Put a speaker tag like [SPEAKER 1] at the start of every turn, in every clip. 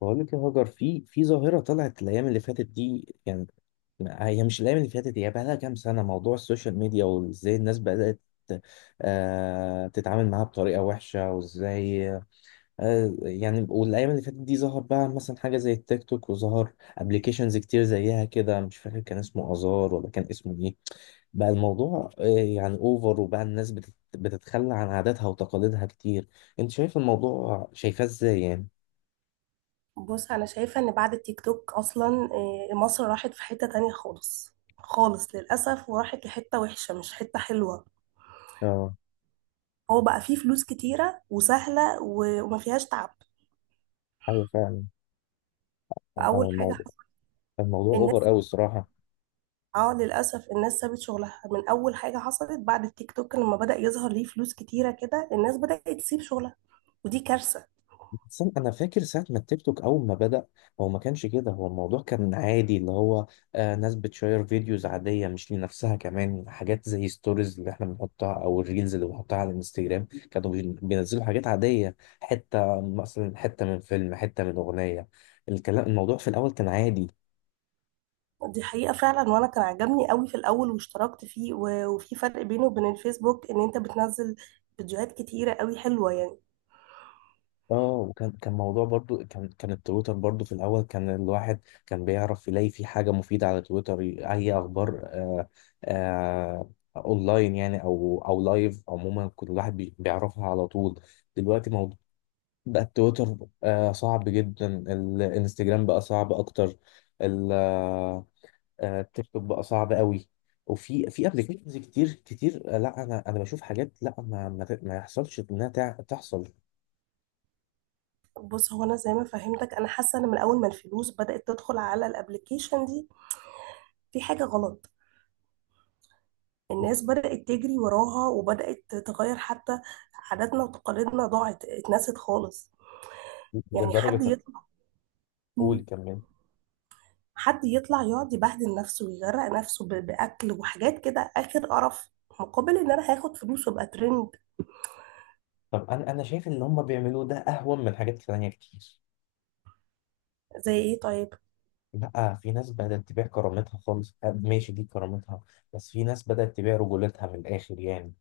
[SPEAKER 1] بقول لك يا هاجر، في ظاهرة طلعت الأيام اللي فاتت دي، يعني هي مش الأيام اللي فاتت، هي بقى لها كام سنة موضوع السوشيال ميديا، وإزاي الناس بدأت تتعامل معاها بطريقة وحشة، وإزاي يعني. والأيام اللي فاتت دي ظهر بقى مثلا حاجة زي التيك توك، وظهر أبليكيشنز كتير زيها كده، مش فاكر كان اسمه آزار ولا كان اسمه إيه. بقى الموضوع يعني اوفر، وبقى الناس بتتخلى عن عاداتها وتقاليدها كتير. انت شايف الموضوع، شايفاه ازاي يعني؟
[SPEAKER 2] بص انا شايفه ان بعد التيك توك اصلا مصر راحت في حته تانية خالص للاسف وراحت لحته وحشه مش حته حلوه.
[SPEAKER 1] اه،
[SPEAKER 2] هو بقى فيه فلوس كتيره وسهله و- وما فيهاش تعب.
[SPEAKER 1] ايوه فعلا. انا
[SPEAKER 2] فاول حاجه
[SPEAKER 1] الموضوع
[SPEAKER 2] حص-
[SPEAKER 1] الموضوع اوفر
[SPEAKER 2] الناس،
[SPEAKER 1] قوي الصراحه.
[SPEAKER 2] اه للاسف الناس سابت شغلها من اول حاجه حصلت بعد التيك توك. لما بدا يظهر ليه فلوس كتيره كده الناس بدات تسيب شغلها، ودي كارثه.
[SPEAKER 1] بس انا فاكر ساعه ما التيك توك اول ما بدا هو ما كانش كده، هو الموضوع كان عادي، اللي هو ناس بتشير فيديوز عاديه مش لنفسها، كمان حاجات زي ستوريز اللي احنا بنحطها او الريلز اللي بنحطها على الانستجرام، كانوا بينزلوا حاجات عاديه، حته مثلا حته من فيلم، حته من اغنيه. الكلام الموضوع في الاول كان عادي.
[SPEAKER 2] دي حقيقه فعلا، وانا كان عجبني قوي في الاول واشتركت فيه، و- وفي فرق بينه وبين الفيسبوك ان انت بتنزل فيديوهات كتيره قوي حلوه يعني.
[SPEAKER 1] اه، وكان كان التويتر برضو في الاول كان الواحد كان بيعرف يلاقي في حاجه مفيده على تويتر، اي اخبار آه اونلاين يعني، او لايف، عموما كل الواحد بيعرفها على طول. دلوقتي موضوع بقى التويتر صعب جدا، الانستجرام بقى صعب اكتر، ال- آه، التيك توك بقى صعب قوي. وفي ابلكيشنز كتير، لا، انا بشوف حاجات لا، ما يحصلش انها تحصل.
[SPEAKER 2] بص، هو انا زي ما فهمتك انا حاسه ان من اول ما الفلوس بدات تدخل على الابليكيشن دي في حاجه غلط. الناس بدات تجري وراها وبدات تغير حتى عاداتنا وتقاليدنا، ضاعت اتنست خالص. يعني
[SPEAKER 1] لدرجة. قول، كمل.
[SPEAKER 2] حد يطلع يقعد يبهدل نفسه ويغرق نفسه ب- باكل وحاجات كده اخر قرف، مقابل ان انا هاخد فلوس وابقى ترند.
[SPEAKER 1] طب انا شايف اللي هم بيعملوه ده اهون من حاجات تانية كتير.
[SPEAKER 2] زي ايه طيب؟
[SPEAKER 1] لا، في ناس بدأت تبيع كرامتها خالص، ماشي دي كرامتها، بس في ناس بدأت تبيع رجولتها من الآخر يعني.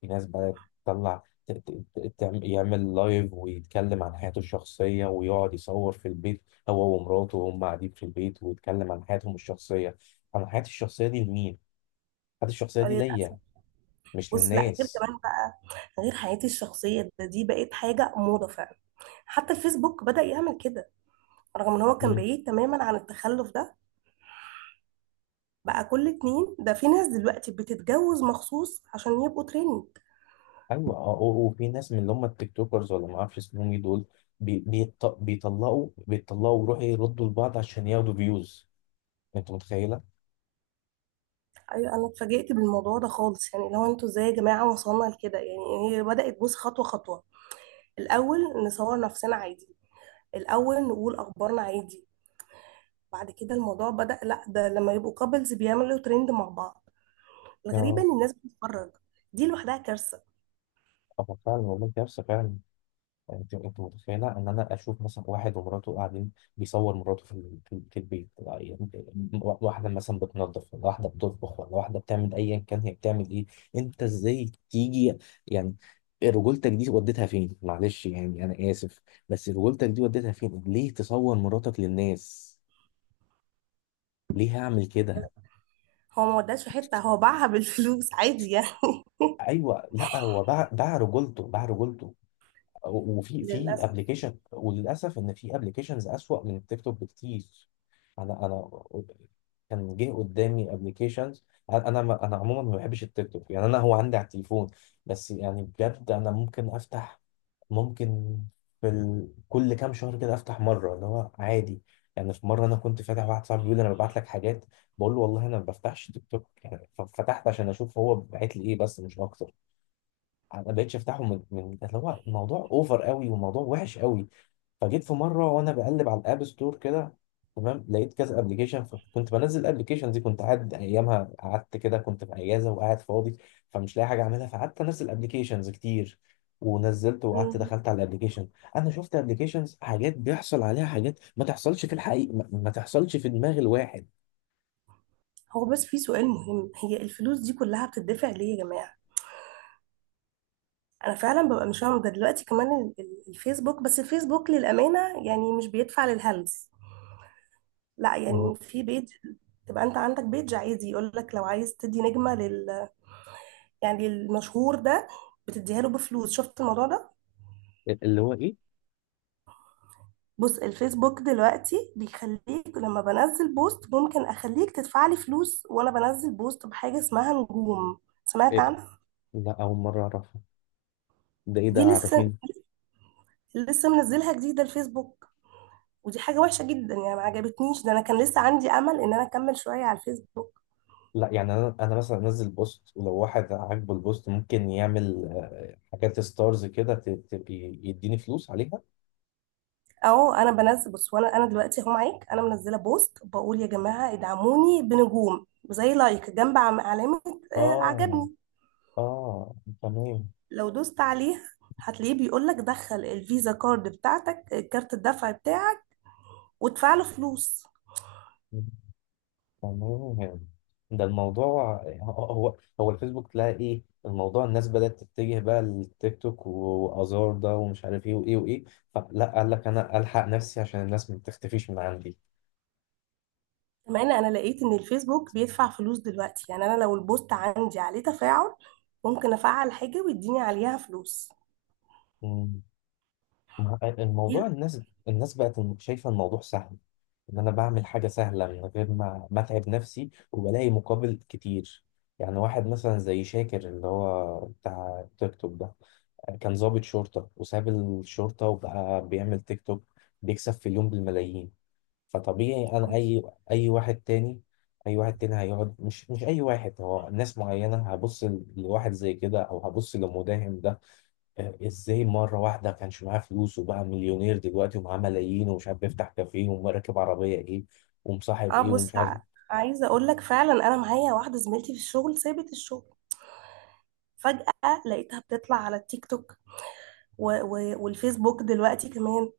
[SPEAKER 1] في ناس بدأت تطلع يعمل لايف، ويتكلم عن حياته الشخصية، ويقعد يصور في البيت هو ومراته، وهم قاعدين في البيت ويتكلم عن حياتهم الشخصية. عن حياتي الشخصية دي لمين؟ حياتي الشخصية دي ليا،
[SPEAKER 2] للاسف.
[SPEAKER 1] مش
[SPEAKER 2] بص لا، غير
[SPEAKER 1] للناس.
[SPEAKER 2] كمان بقى غير حياتي الشخصيه ده، دي بقت حاجه موضه فعلا. حتى الفيسبوك بدا يعمل كده، رغم ان هو كان بعيد تماما عن التخلف ده. بقى كل اتنين ده في ناس دلوقتي بتتجوز مخصوص عشان يبقوا ترند.
[SPEAKER 1] ايوه، اه، وفي ناس من اللي هم التيك توكرز ولا ما اعرفش اسمهم ايه دول، بيطلقوا، بيطلقوا ويروحوا يردوا لبعض عشان ياخدوا فيوز. انت متخيله؟
[SPEAKER 2] ايوه، انا اتفاجئت بالموضوع ده خالص. يعني لو انتوا ازاي يا جماعه وصلنا لكده؟ يعني هي بدات، بص، خطوه خطوه. الاول نصور نفسنا عادي، الاول نقول اخبارنا عادي، بعد كده الموضوع بدا، لا ده لما يبقوا كابلز بيعملوا ترند مع بعض. الغريبه
[SPEAKER 1] اه.
[SPEAKER 2] ان الناس بتتفرج، دي لوحدها كارثه.
[SPEAKER 1] اه فعلا والله، كارثه فعلا. انت متخيله ان انا اشوف مثلا واحد ومراته قاعدين، بيصور مراته في في البيت، يعني واحده مثلا بتنظف، ولا واحده بتطبخ، ولا واحده بتعمل ايا كان هي بتعمل ايه. انت ازاي تيجي يعني؟ رجولتك دي وديتها فين؟ معلش يعني انا اسف، بس رجولتك دي وديتها فين؟ ليه تصور مراتك للناس؟ ليه هعمل كده؟
[SPEAKER 2] هو ما وداش في حته، هو باعها بالفلوس عادي يعني.
[SPEAKER 1] ايوه، لا هو باع، باع باع رجولته. وفي في
[SPEAKER 2] للاسف.
[SPEAKER 1] ابلكيشن، وللاسف ان في ابلكيشنز اسوأ من التيك توك بكتير. انا كان جه قدامي ابلكيشنز، انا عموما ما بحبش التيك توك يعني، انا هو عندي على التليفون، بس يعني بجد انا ممكن افتح، ممكن في كل كام شهر كده افتح مره، اللي هو عادي يعني. في مره انا كنت فاتح، واحد صاحبي بيقول لي انا ببعت لك حاجات، بقول له والله انا ما بفتحش تيك توك يعني، فتحت عشان اشوف هو بعت لي ايه بس، مش اكتر. ما بقتش افتحه، من اللي هو الموضوع اوفر قوي والموضوع وحش قوي. فجيت في مره وانا بقلب على الاب ستور كده تمام، لقيت كذا ابلكيشن، فكنت بنزل الابلكيشن دي، كنت قاعد ايامها قعدت كده، كنت في اجازه وقاعد فاضي، فمش لاقي حاجه اعملها، فقعدت انزل ابلكيشنز كتير. ونزلت وقعدت دخلت على الابلكيشن، انا شفت ابلكيشنز حاجات بيحصل عليها حاجات ما تحصلش في الحقيقه، ما تحصلش في دماغ الواحد.
[SPEAKER 2] هو بس في سؤال مهم، هي الفلوس دي كلها بتدفع ليه يا جماعة؟ انا فعلا ببقى مش فاهمة. ده دلوقتي كمان ال- ال- الفيسبوك، بس الفيسبوك للأمانة يعني مش بيدفع للهلس. لا، يعني في بيج، تبقى انت عندك بيج عادي يقول لك لو عايز تدي نجمة لل، يعني المشهور ده بتديها له بفلوس. شفت الموضوع ده؟
[SPEAKER 1] اللي هو ايه؟
[SPEAKER 2] بص، الفيسبوك دلوقتي بيخليك لما بنزل بوست ممكن اخليك تدفع لي فلوس، وانا بنزل بوست بحاجة اسمها نجوم. سمعت
[SPEAKER 1] إيه،
[SPEAKER 2] عنها؟
[SPEAKER 1] لا اول مره اعرفها. ده ايه
[SPEAKER 2] دي
[SPEAKER 1] ده،
[SPEAKER 2] لسه،
[SPEAKER 1] عارفين؟
[SPEAKER 2] لسه منزلها جديدة الفيسبوك، ودي حاجة وحشة جدا يعني، ما عجبتنيش ده. انا كان لسه عندي امل ان انا اكمل شوية على الفيسبوك.
[SPEAKER 1] لا يعني انا مثلا انزل بوست، ولو واحد عاجبه البوست ممكن يعمل، حاجات ستارز كده، تبقى يديني فلوس عليها.
[SPEAKER 2] اهو انا بنزل، بص، وانا دلوقتي اهو معاك، انا منزلة بوست بقول يا جماعة ادعموني بنجوم زي لايك جنب علامة
[SPEAKER 1] اه.
[SPEAKER 2] عجبني.
[SPEAKER 1] اه. تمام.
[SPEAKER 2] لو دوست عليها هتلاقيه بيقول لك دخل الفيزا كارد بتاعتك، كارت الدفع بتاعك، وادفع له فلوس.
[SPEAKER 1] تمام. ده الموضوع هو، هو الفيسبوك تلاقي ايه الموضوع، الناس بدأت تتجه بقى للتيك توك وازار ده ومش عارف ايه وايه وايه. فلا قال لك انا الحق نفسي عشان الناس ما تختفيش من عندي.
[SPEAKER 2] كمان انا لقيت ان الفيسبوك بيدفع فلوس دلوقتي. يعني انا لو البوست عندي عليه تفاعل، ممكن افعل حاجة ويديني عليها فلوس.
[SPEAKER 1] الموضوع الناس، الناس بقت شايفة الموضوع سهل، ان انا بعمل حاجة سهلة من غير ما اتعب نفسي، وبلاقي مقابل كتير. يعني واحد مثلا زي شاكر اللي هو بتاع تيك توك ده، كان ضابط شرطة وساب الشرطة، وبقى بيعمل تيك توك، بيكسب في اليوم بالملايين. فطبيعي انا اي، اي واحد تاني، اي واحد تاني هيقعد، مش اي واحد، هو ناس معينة هبص لواحد زي كده، او هبص لمداهم ده، ازاي مره واحده كانش معاه فلوس وبقى مليونير دلوقتي ومعاه ملايين، ومش عارف بيفتح كافيه، وراكب عربيه ايه، ومصاحب
[SPEAKER 2] اه
[SPEAKER 1] ايه، ومش
[SPEAKER 2] بص،
[SPEAKER 1] عارف.
[SPEAKER 2] عايزه اقول لك فعلا، انا معايا واحده زميلتي في الشغل سابت الشغل فجاه، لقيتها بتطلع على التيك توك و و والفيسبوك دلوقتي كمان،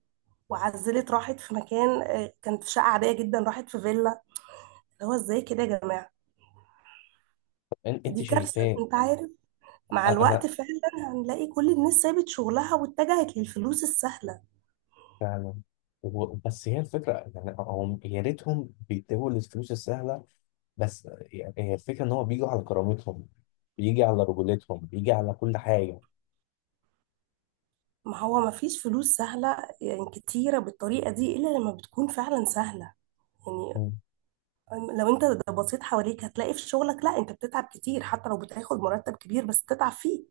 [SPEAKER 2] وعزلت راحت في مكان، كانت في شقه عاديه جدا راحت في فيلا. اللي هو ازاي كده يا جماعه؟
[SPEAKER 1] انت
[SPEAKER 2] دي كارثه.
[SPEAKER 1] شايفاه.
[SPEAKER 2] انت عارف، مع الوقت
[SPEAKER 1] انا
[SPEAKER 2] فعلا هنلاقي كل الناس سابت شغلها واتجهت للفلوس السهله.
[SPEAKER 1] فعلا. بس هي الفكره يعني، هم يا ريتهم بيتبعوا الفلوس السهله، بس يعني هي الفكره ان هو بيجوا على كرامتهم، بيجي على رجولتهم، بيجي على كل حاجه.
[SPEAKER 2] ما هو ما فيش فلوس سهله يعني كتيره بالطريقه دي الا لما بتكون فعلا سهله. يعني لو انت بصيت حواليك هتلاقي في شغلك، لا انت بتتعب كتير حتى لو بتاخد مرتب كبير بس بتتعب فيه.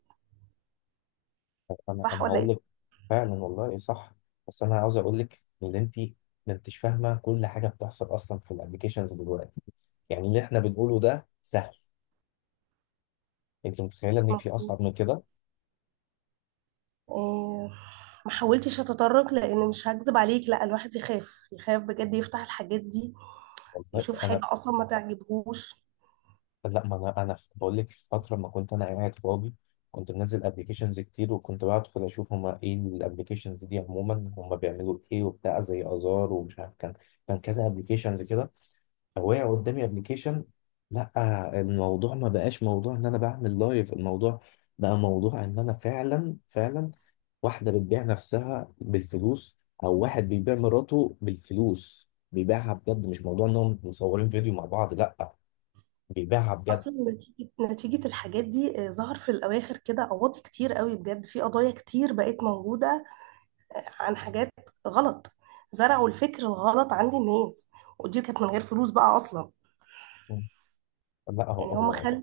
[SPEAKER 1] انا
[SPEAKER 2] صح
[SPEAKER 1] انا
[SPEAKER 2] ولا
[SPEAKER 1] هقول لك.
[SPEAKER 2] ايه؟
[SPEAKER 1] فعلا والله صح. بس انا عاوز اقول لك ان انت ما انتش فاهمه كل حاجه بتحصل اصلا في الابلكيشنز دلوقتي، يعني اللي احنا بنقوله ده سهل، انت متخيله ان في
[SPEAKER 2] مظبوط.
[SPEAKER 1] اصعب من كده؟
[SPEAKER 2] اه، ما حاولتش اتطرق، لان مش هكذب عليك، لا الواحد يخاف، يخاف بجد يفتح الحاجات دي،
[SPEAKER 1] والله
[SPEAKER 2] يشوف حاجة
[SPEAKER 1] انا،
[SPEAKER 2] اصلا ما تعجبهوش.
[SPEAKER 1] لا ما انا، بقول لك في فتره ما كنت انا قاعد فاضي، كنت منزل ابلكيشنز كتير، وكنت بدخل اشوف هما ايه الابلكيشنز دي عموما، هما بيعملوا ايه وبتاع، زي ازار ومش عارف كان، كان كذا ابلكيشنز كده، أو وقع قدامي ابلكيشن. لا الموضوع ما بقاش موضوع ان انا بعمل لايف، الموضوع بقى موضوع ان انا فعلا واحدة بتبيع نفسها بالفلوس، او واحد بيبيع مراته بالفلوس، بيبيعها بجد، مش موضوع انهم مصورين فيديو مع بعض، لا بيبيعها بجد.
[SPEAKER 2] اصلا نتيجة الحاجات دي ظهر في الاواخر كده قواضي كتير قوي بجد، في قضايا كتير بقت موجودة اه، عن حاجات غلط. زرعوا الفكر الغلط عند الناس، ودي كانت من غير فلوس بقى اصلا.
[SPEAKER 1] لا هو
[SPEAKER 2] يعني هم
[SPEAKER 1] هو
[SPEAKER 2] خلوا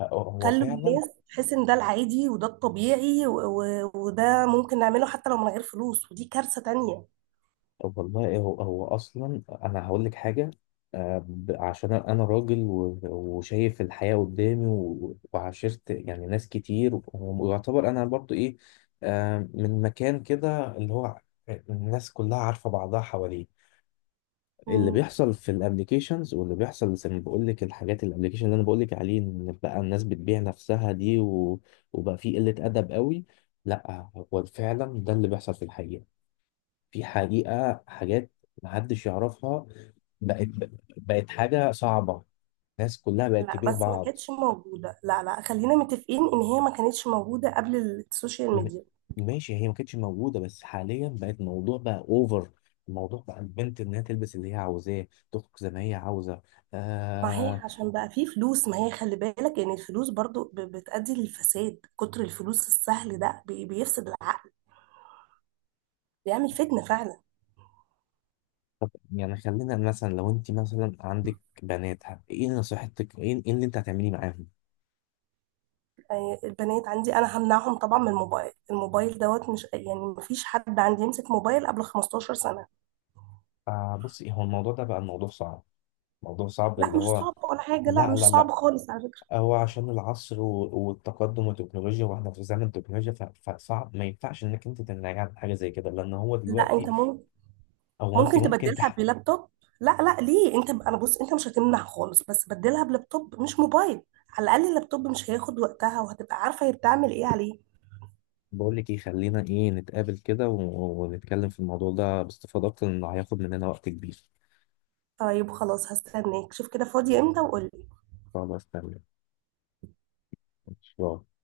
[SPEAKER 1] هو هو
[SPEAKER 2] خلوا
[SPEAKER 1] فعلا.
[SPEAKER 2] الناس تحس ان ده العادي وده الطبيعي، و... و... وده ممكن نعمله حتى لو من غير فلوس، ودي كارثة تانية.
[SPEAKER 1] طب والله هو اصلا انا هقول لك حاجه، عشان انا راجل، وشايف الحياه قدامي، وعاشرت يعني ناس كتير، ويعتبر انا برضو ايه، من مكان كده اللي هو الناس كلها عارفه بعضها حواليه. اللي
[SPEAKER 2] مم.
[SPEAKER 1] بيحصل في الابليكيشنز، واللي بيحصل زي ما بقول لك الحاجات، الابليكيشن اللي انا بقول لك عليه، ان بقى الناس بتبيع نفسها دي، وبقى في قله ادب قوي. لا هو فعلا ده اللي بيحصل في الحقيقه، في حقيقة حاجات محدش يعرفها، بقت، بقت حاجة صعبة، الناس كلها بقت
[SPEAKER 2] لا
[SPEAKER 1] تبيع
[SPEAKER 2] بس ما
[SPEAKER 1] بعض.
[SPEAKER 2] كانتش موجودة، لا لا، خلينا متفقين ان هي ما كانتش موجودة قبل السوشيال
[SPEAKER 1] م-
[SPEAKER 2] ميديا.
[SPEAKER 1] ماشي، هي ما كانتش موجودة، بس حاليا بقت موضوع بقى اوفر. الموضوع بقى البنت انها تلبس اللي هي عاوزاه، تخرج زي ما هي عاوزة.
[SPEAKER 2] ما هي
[SPEAKER 1] آه.
[SPEAKER 2] عشان بقى فيه فلوس، ما هي خلي بالك ان الفلوس برضو ب- بتؤدي للفساد، كتر الفلوس السهل ده بي- بيفسد العقل، بيعمل فتنة فعلا.
[SPEAKER 1] طب يعني خلينا، مثلا لو انت مثلا عندك بنات، ايه نصيحتك؟ ايه إيه اللي انت هتعمليه معاهم؟
[SPEAKER 2] يعني البنات عندي انا همنعهم طبعا من الموبايل، الموبايل دوت مش يعني، ما فيش حد عندي يمسك موبايل قبل 15 سنة.
[SPEAKER 1] آه بصي، هو الموضوع ده بقى الموضوع صعب، موضوع صعب
[SPEAKER 2] لا
[SPEAKER 1] اللي
[SPEAKER 2] مش
[SPEAKER 1] هو.
[SPEAKER 2] صعب ولا حاجة، لا
[SPEAKER 1] لا لا
[SPEAKER 2] مش
[SPEAKER 1] لا
[SPEAKER 2] صعب خالص على فكرة.
[SPEAKER 1] هو عشان العصر، والتقدم والتكنولوجيا، واحنا في زمن تكنولوجيا، فصعب، ما ينفعش انك انت تمنعي عن حاجه زي كده، لان هو
[SPEAKER 2] لا
[SPEAKER 1] دلوقتي،
[SPEAKER 2] انت ممكن،
[SPEAKER 1] هو انت
[SPEAKER 2] ممكن
[SPEAKER 1] ممكن
[SPEAKER 2] تبدلها بلابتوب. لا لا ليه انت، انا بص انت مش هتمنع خالص، بس بدلها بلابتوب مش موبايل، على الاقل اللابتوب مش هياخد وقتها وهتبقى عارفة هي بتعمل ايه عليه.
[SPEAKER 1] بقول لك ايه، خلينا ايه نتقابل كده، ونتكلم في الموضوع ده باستفاضه اكتر، لانه هياخد مننا وقت كبير.
[SPEAKER 2] طيب خلاص، هستناك، شوف كده فاضية امتى وقولي.
[SPEAKER 1] خلاص تمام. ان شاء الله.